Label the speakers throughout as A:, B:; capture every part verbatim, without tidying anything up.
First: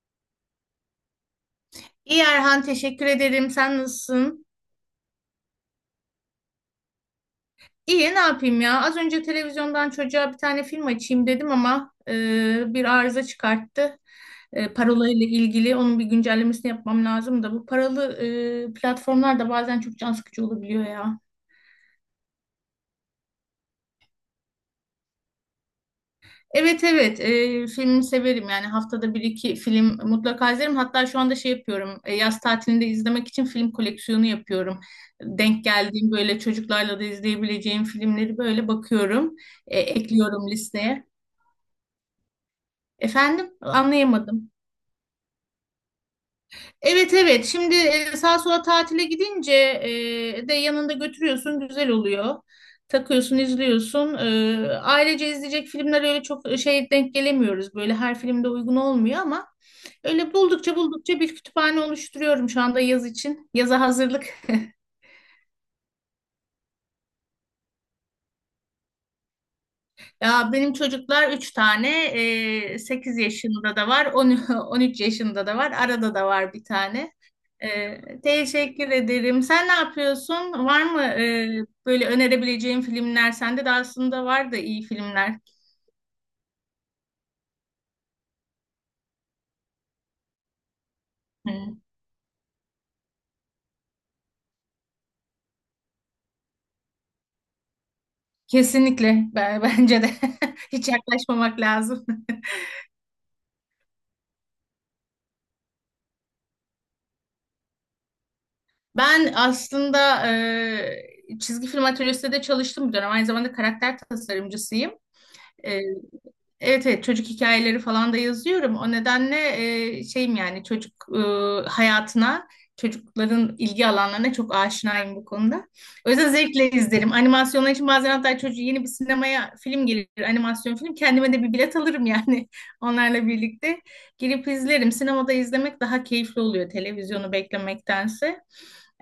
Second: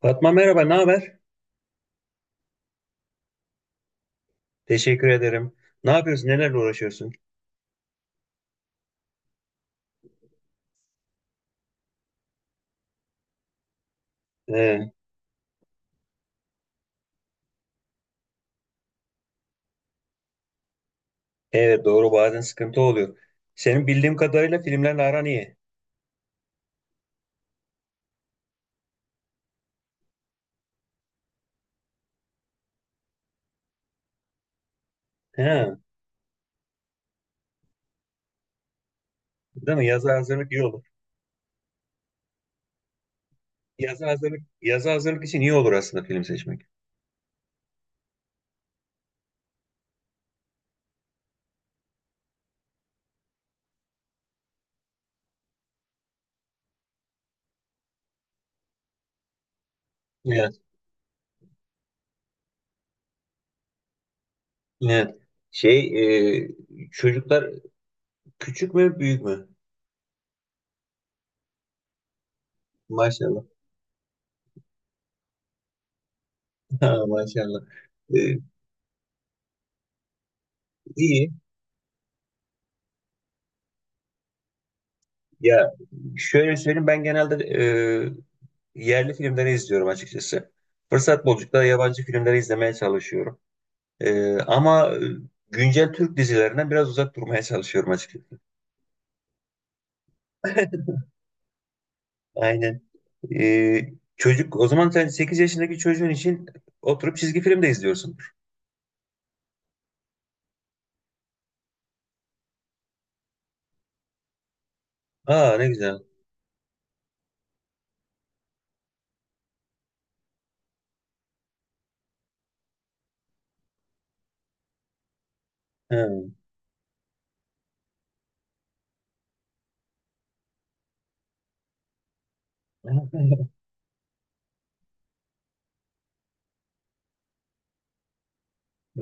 A: Fatma merhaba, ne haber?
B: İyi Erhan, teşekkür ederim. Sen nasılsın?
A: Teşekkür ederim. Ne yapıyorsun, nelerle uğraşıyorsun?
B: İyi, ne yapayım ya? Az önce televizyondan çocuğa bir tane film açayım dedim ama e, bir arıza çıkarttı. E,
A: Ee,
B: parola ile ilgili onun bir güncellemesini yapmam lazım da bu paralı e, platformlar da bazen çok can sıkıcı olabiliyor ya.
A: evet doğru bazen sıkıntı oluyor. Senin bildiğim kadarıyla filmlerle aran iyi.
B: Evet, evet, e, filmi severim, yani haftada bir iki film mutlaka izlerim. Hatta şu anda şey yapıyorum, e, yaz tatilinde izlemek için film koleksiyonu yapıyorum. Denk
A: Ha,
B: geldiğim, böyle çocuklarla da izleyebileceğim filmleri böyle bakıyorum,
A: değil
B: e,
A: mi? Yaza
B: ekliyorum
A: hazırlık iyi olur.
B: listeye. Efendim,
A: Yaza hazırlık,
B: anlayamadım.
A: yaza hazırlık için iyi olur aslında film seçmek.
B: Evet, evet, şimdi e, sağa sola tatile gidince e, de yanında götürüyorsun, güzel oluyor. Takıyorsun, izliyorsun. E, ailece izleyecek filmler öyle çok şey, denk gelemiyoruz. Böyle her filmde uygun olmuyor ama öyle
A: Evet,
B: buldukça buldukça bir kütüphane oluşturuyorum şu anda yaz için. Yaza hazırlık.
A: evet. Şey, e, çocuklar küçük mü, büyük mü?
B: Ya benim çocuklar üç tane. e, sekiz
A: Maşallah.
B: yaşında da var, on on üç yaşında da var, arada da var bir
A: Ha,
B: tane.
A: maşallah.
B: Ee,
A: Ee,
B: teşekkür ederim. Sen ne yapıyorsun? Var mı
A: iyi.
B: e, böyle önerebileceğin filmler? Sende de aslında var da iyi filmler.
A: Ya şöyle söyleyeyim ben genelde yerli filmleri izliyorum açıkçası. Fırsat buldukça da
B: Hı.
A: yabancı filmleri izlemeye çalışıyorum. Ee, ama e, güncel Türk dizilerinden biraz uzak durmaya çalışıyorum açıkçası.
B: Kesinlikle. Ben, bence de hiç yaklaşmamak lazım.
A: Aynen. Ee, çocuk, o zaman sen sekiz yaşındaki çocuğun için oturup çizgi film de izliyorsundur.
B: Ben aslında e, çizgi film atölyesinde de çalıştım bir dönem. Aynı zamanda karakter tasarımcısıyım.
A: Aa ne güzel.
B: Evet, evet, çocuk hikayeleri falan da yazıyorum. O nedenle e, şeyim, yani çocuk e, hayatına, çocukların ilgi alanlarına çok aşinayım bu konuda. O
A: Ha.
B: yüzden zevkle izlerim. Animasyonlar için bazen hatta çocuğu yeni bir sinemaya film gelir, animasyon film. Kendime de bir bilet alırım yani, onlarla birlikte. Girip izlerim. Sinemada izlemek daha keyifli oluyor televizyonu beklemektense.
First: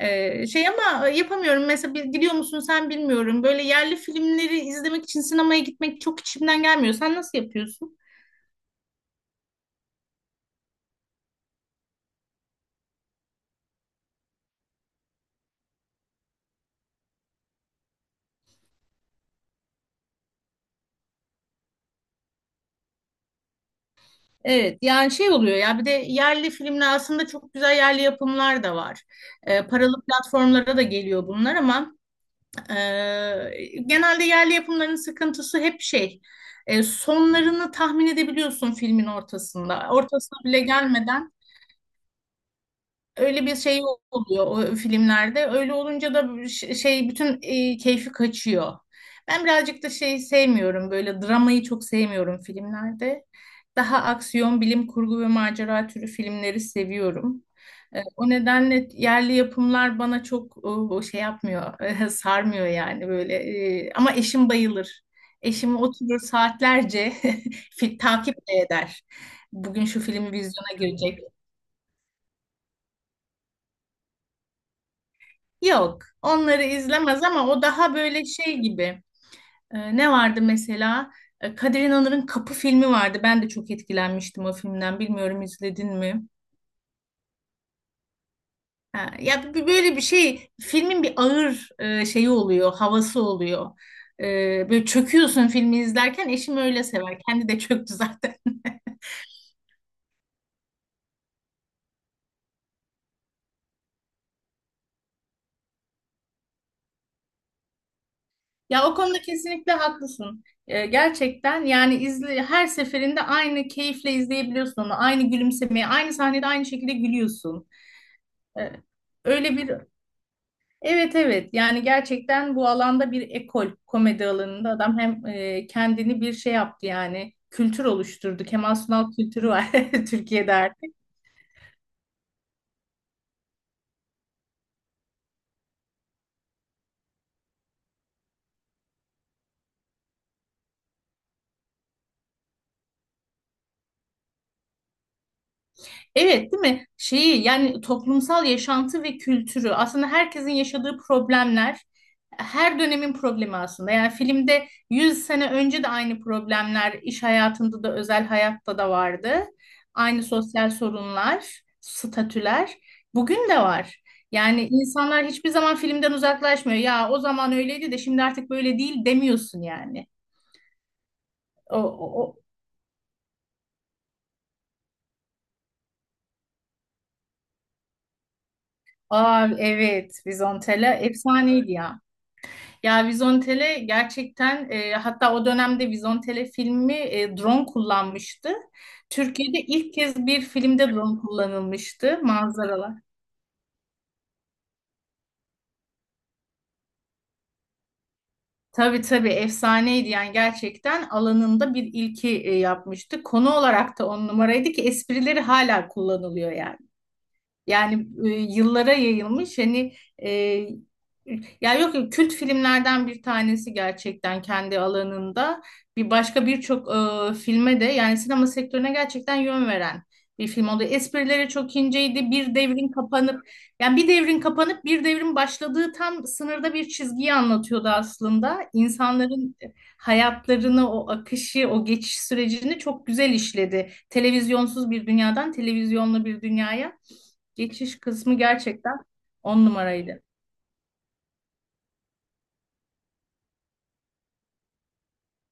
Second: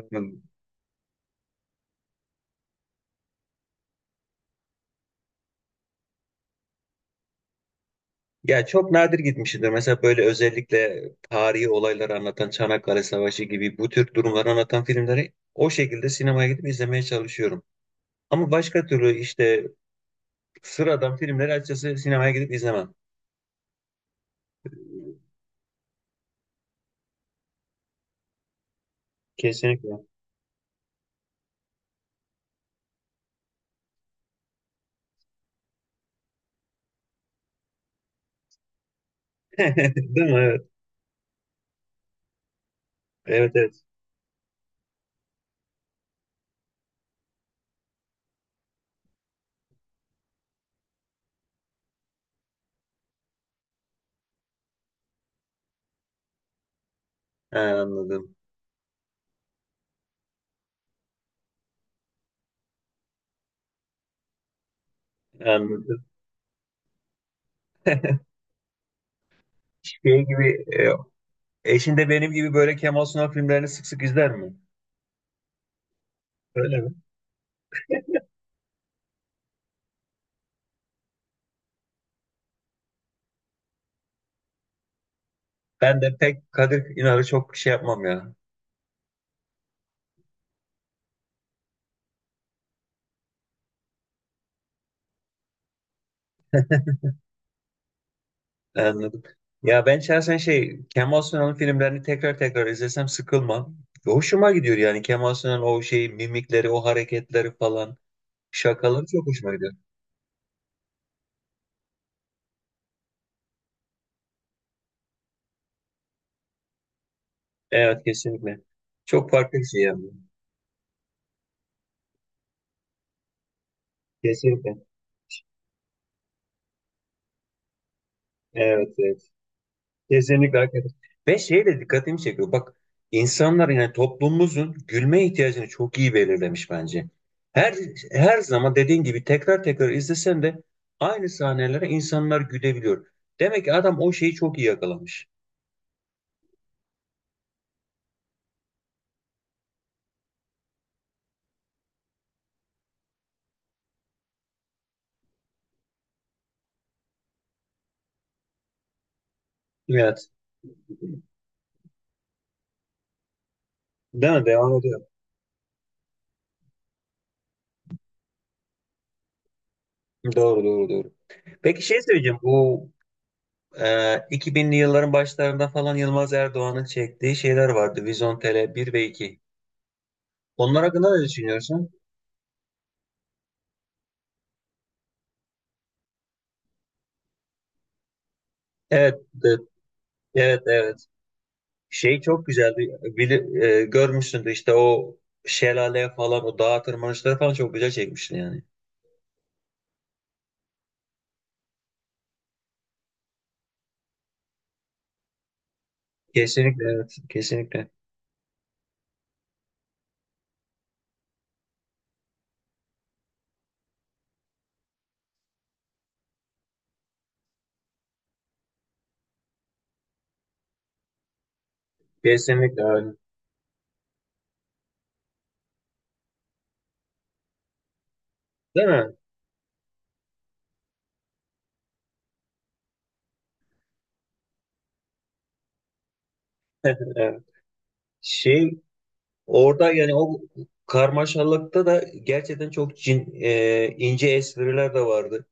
B: Ee, şey ama yapamıyorum. Mesela bil- biliyor musun? Sen bilmiyorum. Böyle yerli filmleri izlemek için sinemaya gitmek çok içimden gelmiyor. Sen nasıl yapıyorsun?
A: Ya çok nadir gitmişimdir. Mesela böyle özellikle tarihi olayları anlatan Çanakkale Savaşı gibi bu tür durumları anlatan filmleri o şekilde sinemaya gidip izlemeye çalışıyorum. Ama başka türlü işte sıradan filmleri açıkçası sinemaya gidip izlemem.
B: Evet, yani şey oluyor ya, bir de yerli filmler aslında çok güzel yerli yapımlar da var. Ee, paralı
A: Kesinlikle.
B: platformlara da geliyor bunlar ama e, genelde yerli yapımların sıkıntısı hep şey, e, sonlarını tahmin edebiliyorsun filmin ortasında.
A: Değil mi?
B: Ortasına bile
A: Evet.
B: gelmeden öyle
A: Evet,
B: bir
A: evet.
B: şey oluyor o filmlerde. Öyle olunca da ş- şey, bütün e, keyfi kaçıyor. Ben birazcık da şey sevmiyorum. Böyle dramayı çok sevmiyorum filmlerde. Daha aksiyon, bilim kurgu ve macera türü filmleri seviyorum.
A: Ha,
B: E, o
A: anladım.
B: nedenle yerli yapımlar bana çok e, şey yapmıyor, e, sarmıyor yani böyle. E, ama eşim bayılır. Eşim
A: Anladım.
B: oturur saatlerce, fil- takip de eder. Bugün şu
A: Şey
B: film
A: gibi
B: vizyona
A: e,
B: girecek.
A: eşin de benim gibi böyle Kemal Sunal filmlerini sık sık izler mi?
B: Yok, onları
A: Öyle mi?
B: izlemez ama o daha böyle şey gibi. Ee, ne vardı mesela? Ee, Kadir İnanır'ın Kapı filmi vardı. Ben de çok etkilenmiştim o filmden. Bilmiyorum, izledin
A: Ben de
B: mi?
A: pek Kadir İnanır'ı çok şey yapmam ya.
B: Ha, ya b- böyle bir şey, filmin bir ağır e, şeyi oluyor, havası oluyor. Ee, böyle çöküyorsun filmi izlerken. Eşim öyle sever. Kendi de çöktü zaten.
A: Anladım. Ya, ben şahsen şey Kemal Sunal'ın filmlerini tekrar tekrar izlesem sıkılmam. Hoşuma gidiyor yani Kemal Sunal'ın o şey mimikleri, o hareketleri falan,
B: Ya o
A: şakaları
B: konuda
A: çok hoşuma gidiyor.
B: kesinlikle haklısın. Ee, gerçekten yani izle, her seferinde aynı keyifle izleyebiliyorsun onu. Aynı gülümsemeye, aynı sahnede aynı şekilde gülüyorsun.
A: Evet, kesinlikle.
B: E,
A: Çok
B: Öyle
A: farklı bir
B: bir
A: şey yani.
B: evet, evet, yani gerçekten bu alanda bir ekol, komedi alanında
A: Kesinlikle.
B: adam hem e, kendini bir şey yaptı, yani kültür oluşturdu. Kemal
A: Evet,
B: Sunal
A: evet.
B: kültürü var Türkiye'de.
A: Kesinlikle hakikaten. Ve şey de dikkatimi çekiyor. Bak, insanlar yani toplumumuzun gülme ihtiyacını çok iyi belirlemiş bence. Her her zaman dediğin gibi tekrar tekrar izlesen de aynı sahnelere insanlar gülebiliyor. Demek ki adam o şeyi çok iyi yakalamış.
B: Evet, değil mi? Şeyi yani toplumsal yaşantı ve kültürü aslında herkesin yaşadığı problemler, her dönemin problemi aslında. Yani filmde yüz sene önce de aynı problemler iş hayatında da özel hayatta da vardı. Aynı
A: Evet.
B: sosyal sorunlar, statüler bugün de var.
A: Değil mi?
B: Yani
A: Devam ediyor.
B: insanlar hiçbir zaman filmden uzaklaşmıyor. Ya o zaman öyleydi de şimdi artık böyle değil demiyorsun yani.
A: Doğru doğru doğru.
B: O,
A: Peki şey
B: o,
A: söyleyeceğim.
B: o.
A: Bu e, iki binli yılların başlarında falan Yılmaz Erdoğan'ın çektiği şeyler vardı. Vizontele bir ve iki.
B: Aa, evet,
A: Onlar
B: Vizontela
A: hakkında ne
B: efsaneydi
A: düşünüyorsun?
B: ya. Ya Vizontele gerçekten e, hatta o dönemde Vizontele filmi e, drone kullanmıştı.
A: Evet. de-
B: Türkiye'de ilk kez bir
A: Evet,
B: filmde
A: evet.
B: drone
A: Şey
B: kullanılmıştı
A: çok güzeldi.
B: manzaralar.
A: Bili, e, görmüşsündür işte o şelale falan o dağ tırmanışları falan çok güzel çekmişsin yani.
B: Tabii, tabii efsaneydi, yani gerçekten alanında bir ilki e, yapmıştı. Konu olarak da on numaraydı ki esprileri hala kullanılıyor yani.
A: Kesinlikle evet. Kesinlikle.
B: Yani e, yıllara yayılmış hani, e, ya yok, yok, kült filmlerden bir tanesi gerçekten kendi alanında, bir başka birçok e, filme de yani sinema sektörüne gerçekten yön veren bir film oldu. Esprileri çok inceydi. Bir
A: Kesinlikle
B: devrin
A: öyle.
B: kapanıp, yani bir devrin kapanıp bir devrin başladığı tam sınırda bir çizgiyi anlatıyordu aslında.
A: Değil mi?
B: İnsanların hayatlarını, o akışı, o geçiş sürecini çok güzel işledi. Televizyonsuz bir dünyadan televizyonlu bir dünyaya.
A: Evet.
B: Geçiş kısmı
A: Şey
B: gerçekten on
A: orada yani
B: numaraydı.
A: o karmaşalıkta da gerçekten çok cin, e, ince espriler de vardı.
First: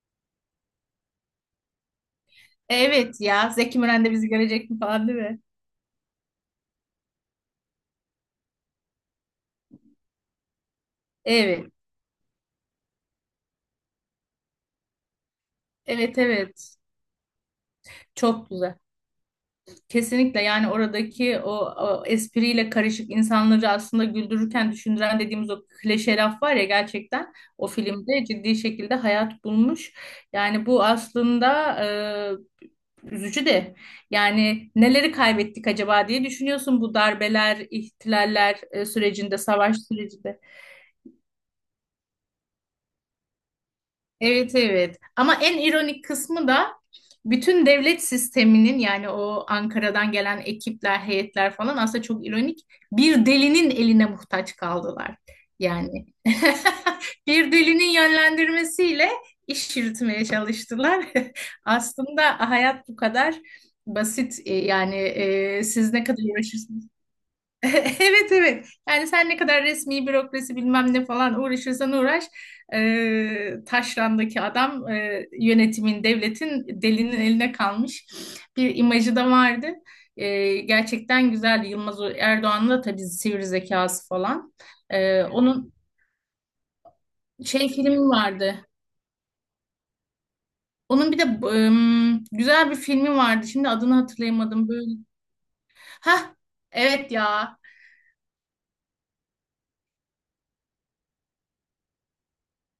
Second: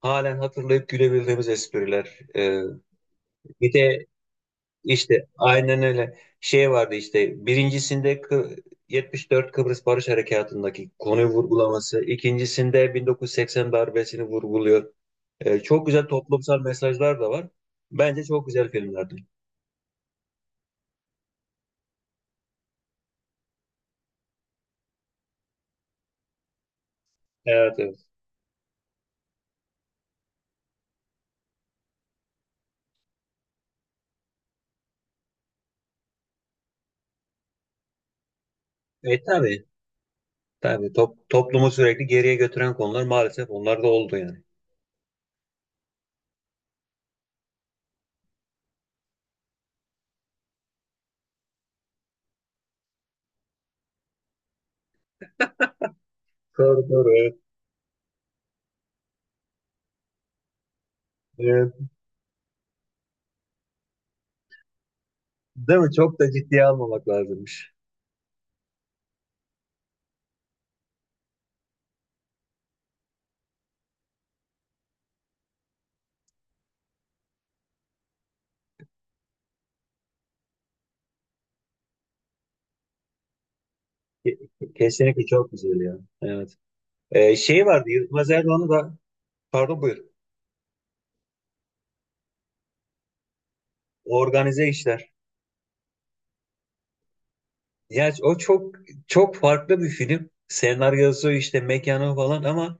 A: Halen hatırlayıp gülebildiğimiz espriler. E,
B: Evet ya,
A: bir
B: Zeki
A: de
B: Müren de bizi görecek mi falan, değil
A: İşte
B: mi?
A: aynen öyle şey vardı işte birincisinde Kı- yetmiş dört Kıbrıs Barış Harekatı'ndaki konuyu
B: Evet.
A: vurgulaması, ikincisinde bin dokuz yüz seksen darbesini vurguluyor. Ee, çok güzel
B: Evet,
A: toplumsal
B: evet.
A: mesajlar da var. Bence çok
B: Çok
A: güzel
B: güzel.
A: filmlerdi.
B: Kesinlikle, yani oradaki o, o espriyle karışık insanları aslında güldürürken düşündüren dediğimiz o klişe laf var ya, gerçekten o
A: Evet, evet.
B: filmde ciddi şekilde hayat bulmuş. Yani bu aslında e, üzücü de, yani neleri kaybettik acaba diye düşünüyorsun bu darbeler, ihtilaller e,
A: E
B: sürecinde,
A: tabii
B: savaş sürecinde.
A: tabii Top- toplumu sürekli geriye götüren konular maalesef onlar da oldu yani.
B: Evet, evet. Ama en ironik kısmı da bütün devlet sisteminin, yani o Ankara'dan gelen ekipler, heyetler falan aslında çok ironik. Bir delinin eline muhtaç kaldılar. Yani
A: Doğru doğru evet.
B: bir delinin yönlendirmesiyle iş yürütmeye çalıştılar.
A: Evet.
B: Aslında hayat bu kadar basit. E, yani e,
A: Değil mi?
B: siz ne
A: Çok
B: kadar
A: da ciddiye
B: uğraşırsınız?
A: almamak lazımmış.
B: Evet, evet. Yani sen ne kadar resmi bürokrasi bilmem ne falan uğraşırsan uğraş, e, taşrandaki adam, e, yönetimin, devletin delinin eline kalmış bir imajı da vardı. E, gerçekten güzeldi. Yılmaz Erdoğan'ın da tabii sivri zekası
A: Ke-
B: falan. E,
A: Kesinlikle çok
B: onun
A: güzel ya. Evet. Ee, şey
B: şey
A: vardı
B: filmi
A: Yılmaz
B: vardı.
A: Erdoğan'ı da pardon buyur.
B: Onun bir de ım, güzel bir filmi vardı. Şimdi adını
A: Organize
B: hatırlayamadım. Böyle.
A: işler.
B: Ha, evet ya.
A: Ya o çok çok farklı bir film. Senaryosu işte mekanı falan ama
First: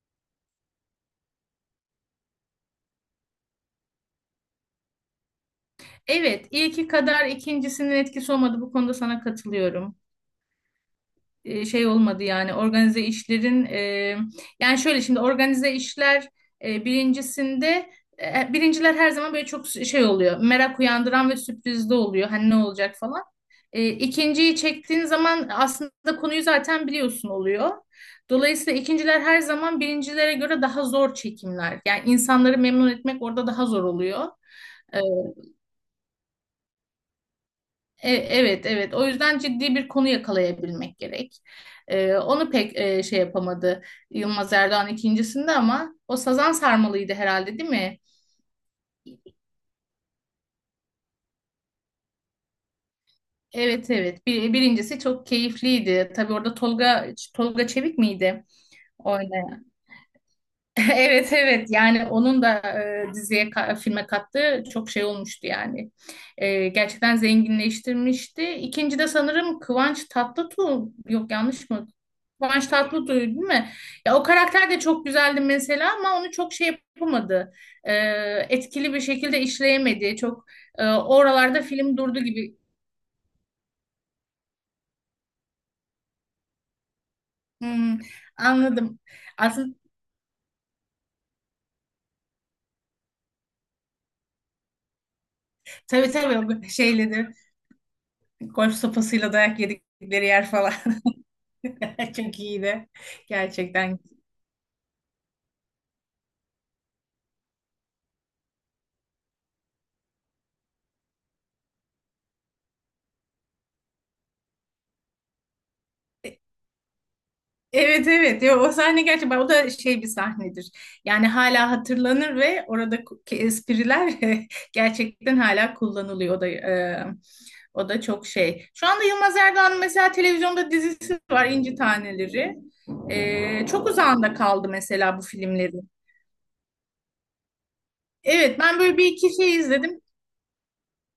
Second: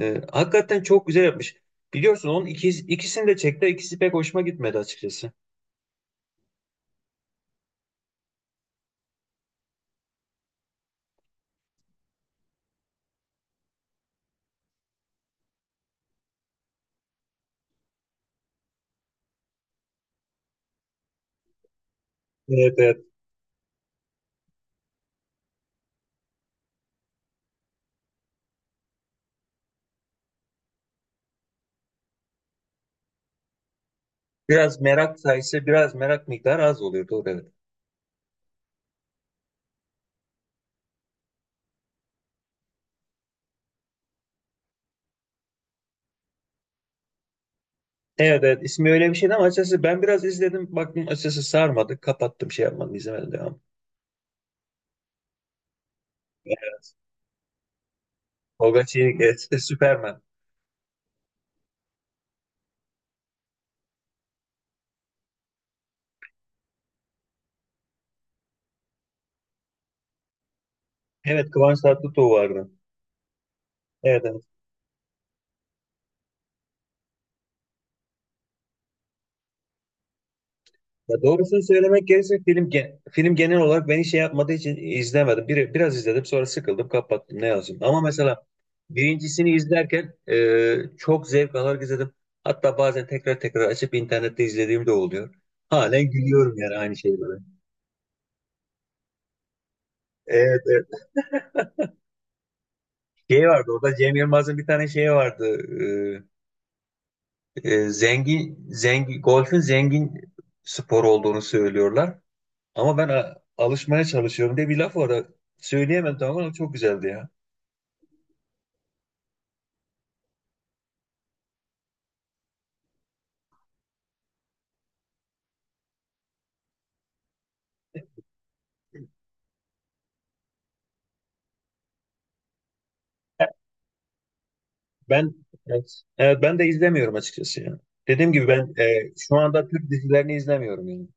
A: e, hakikaten çok güzel yapmış. Biliyorsun onun ikisi, ikisini de çekti. İkisi pek hoşuma gitmedi açıkçası.
B: Evet, ilki kadar ikincisinin etkisi olmadı. Bu konuda sana katılıyorum. E, şey olmadı yani organize işlerin, e, yani şöyle, şimdi organize işler e, birincisinde e, birinciler her zaman böyle çok şey oluyor, merak uyandıran ve sürprizli oluyor, hani ne
A: Evet,
B: olacak
A: evet.
B: falan. E, ikinciyi çektiğin zaman aslında konuyu zaten biliyorsun oluyor. Dolayısıyla ikinciler her zaman birincilere göre daha zor çekimler. Yani insanları memnun etmek orada daha zor oluyor.
A: Biraz
B: E,
A: merak sayısı, biraz merak miktarı az oluyor. Doğru evet.
B: E- evet, evet. O yüzden ciddi bir konu yakalayabilmek gerek. E, onu pek e, şey yapamadı Yılmaz Erdoğan ikincisinde ama o Sazan Sarmalı'ydı herhalde, değil mi?
A: Evet, evet. İsmi öyle bir şeydi ama açıkçası ben biraz izledim. Baktım açıkçası sarmadı. Kapattım, şey yapmadım, izlemedim devam.
B: Evet, evet. Bir- birincisi çok keyifliydi. Tabii orada
A: Evet.
B: Tolga Tolga Çevik miydi?
A: Tolga Çevik, evet, Superman.
B: Evet, evet, yani onun da e, diziye ka- filme kattığı çok şey olmuştu yani. E, gerçekten zenginleştirmişti. İkinci de sanırım Kıvanç Tatlıtuğ, yok
A: Evet,
B: yanlış
A: Kıvanç
B: mı?
A: Tatlıtuğ
B: Kıvanç
A: vardı.
B: Tatlıtuğ değil mi? Ya o
A: Evet, evet.
B: karakter de çok güzeldi mesela ama onu çok şey yapamadı. E, etkili bir şekilde işleyemedi. Çok e,
A: Ya doğrusunu
B: oralarda film
A: söylemek
B: durdu
A: gerekirse
B: gibi.
A: film gen- film genel olarak beni şey yapmadığı için izlemedim. Bir, biraz izledim sonra sıkıldım kapattım ne yazayım.
B: Hmm,
A: Ama mesela
B: anladım.
A: birincisini
B: Aslında
A: izlerken e, çok zevk alarak izledim. Hatta bazen tekrar tekrar açıp internette izlediğim de oluyor. Halen
B: tabii, tabii
A: gülüyorum
B: o
A: yani aynı
B: şeyle de
A: şeylere.
B: golf sopasıyla dayak yedikleri yer
A: Evet,
B: falan.
A: evet.
B: Çok iyiydi.
A: Şey vardı orada
B: Gerçekten.
A: Cem Yılmaz'ın bir tane şeyi vardı. E, e, zengin, zengin, golfün zengin spor olduğunu söylüyorlar. Ama ben a- alışmaya çalışıyorum diye bir laf var. Söyleyemem tamam ama çok güzeldi ya.
B: Evet, evet. Ya, o sahne gerçekten, o da şey bir sahnedir. Yani hala hatırlanır ve oradaki espriler gerçekten hala kullanılıyor. O da e, o da çok şey. Şu anda Yılmaz Erdoğan'ın mesela televizyonda dizisi var, İnci Taneleri. E, çok uzağında kaldı mesela bu
A: Ben
B: filmleri.
A: evet, evet ben de izlemiyorum açıkçası ya. Dediğim gibi
B: Evet,
A: ben
B: ben böyle bir
A: e, şu
B: iki şey
A: anda Türk
B: izledim.
A: dizilerini izlemiyorum yani.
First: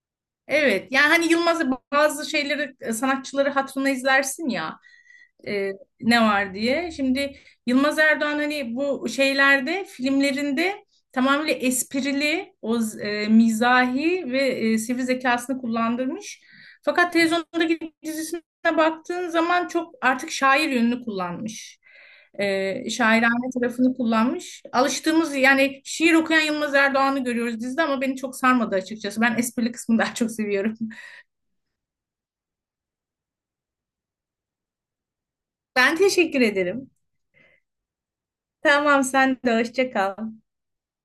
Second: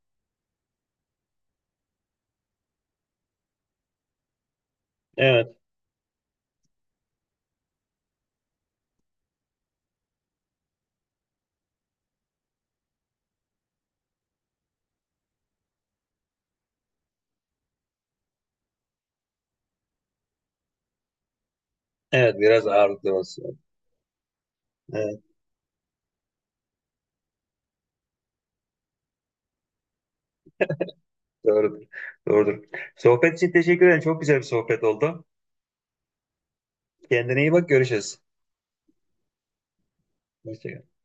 B: Evet, yani hani Yılmaz'ı, bazı şeyleri, sanatçıları hatırına izlersin ya,
A: Evet,
B: e, ne var diye. Şimdi Yılmaz Erdoğan, hani bu şeylerde, filmlerinde tamamıyla esprili, o z- e, mizahi ve e, sivri zekasını kullandırmış. Fakat televizyondaki dizisine baktığın zaman çok artık şair yönünü kullanmış.
A: evet biraz
B: E,
A: ağırlıklı
B: şairane
A: basıyor.
B: tarafını kullanmış.
A: Evet,
B: Alıştığımız yani şiir okuyan Yılmaz Erdoğan'ı görüyoruz dizide ama beni çok sarmadı açıkçası. Ben esprili kısmını daha çok seviyorum.
A: doğrudur. Doğrudur. Sohbet için teşekkür ederim. Çok güzel bir sohbet oldu.
B: Ben teşekkür ederim.
A: Kendine iyi bak, görüşürüz.
B: Tamam, sen de hoşça kal.
A: Hoşça kal.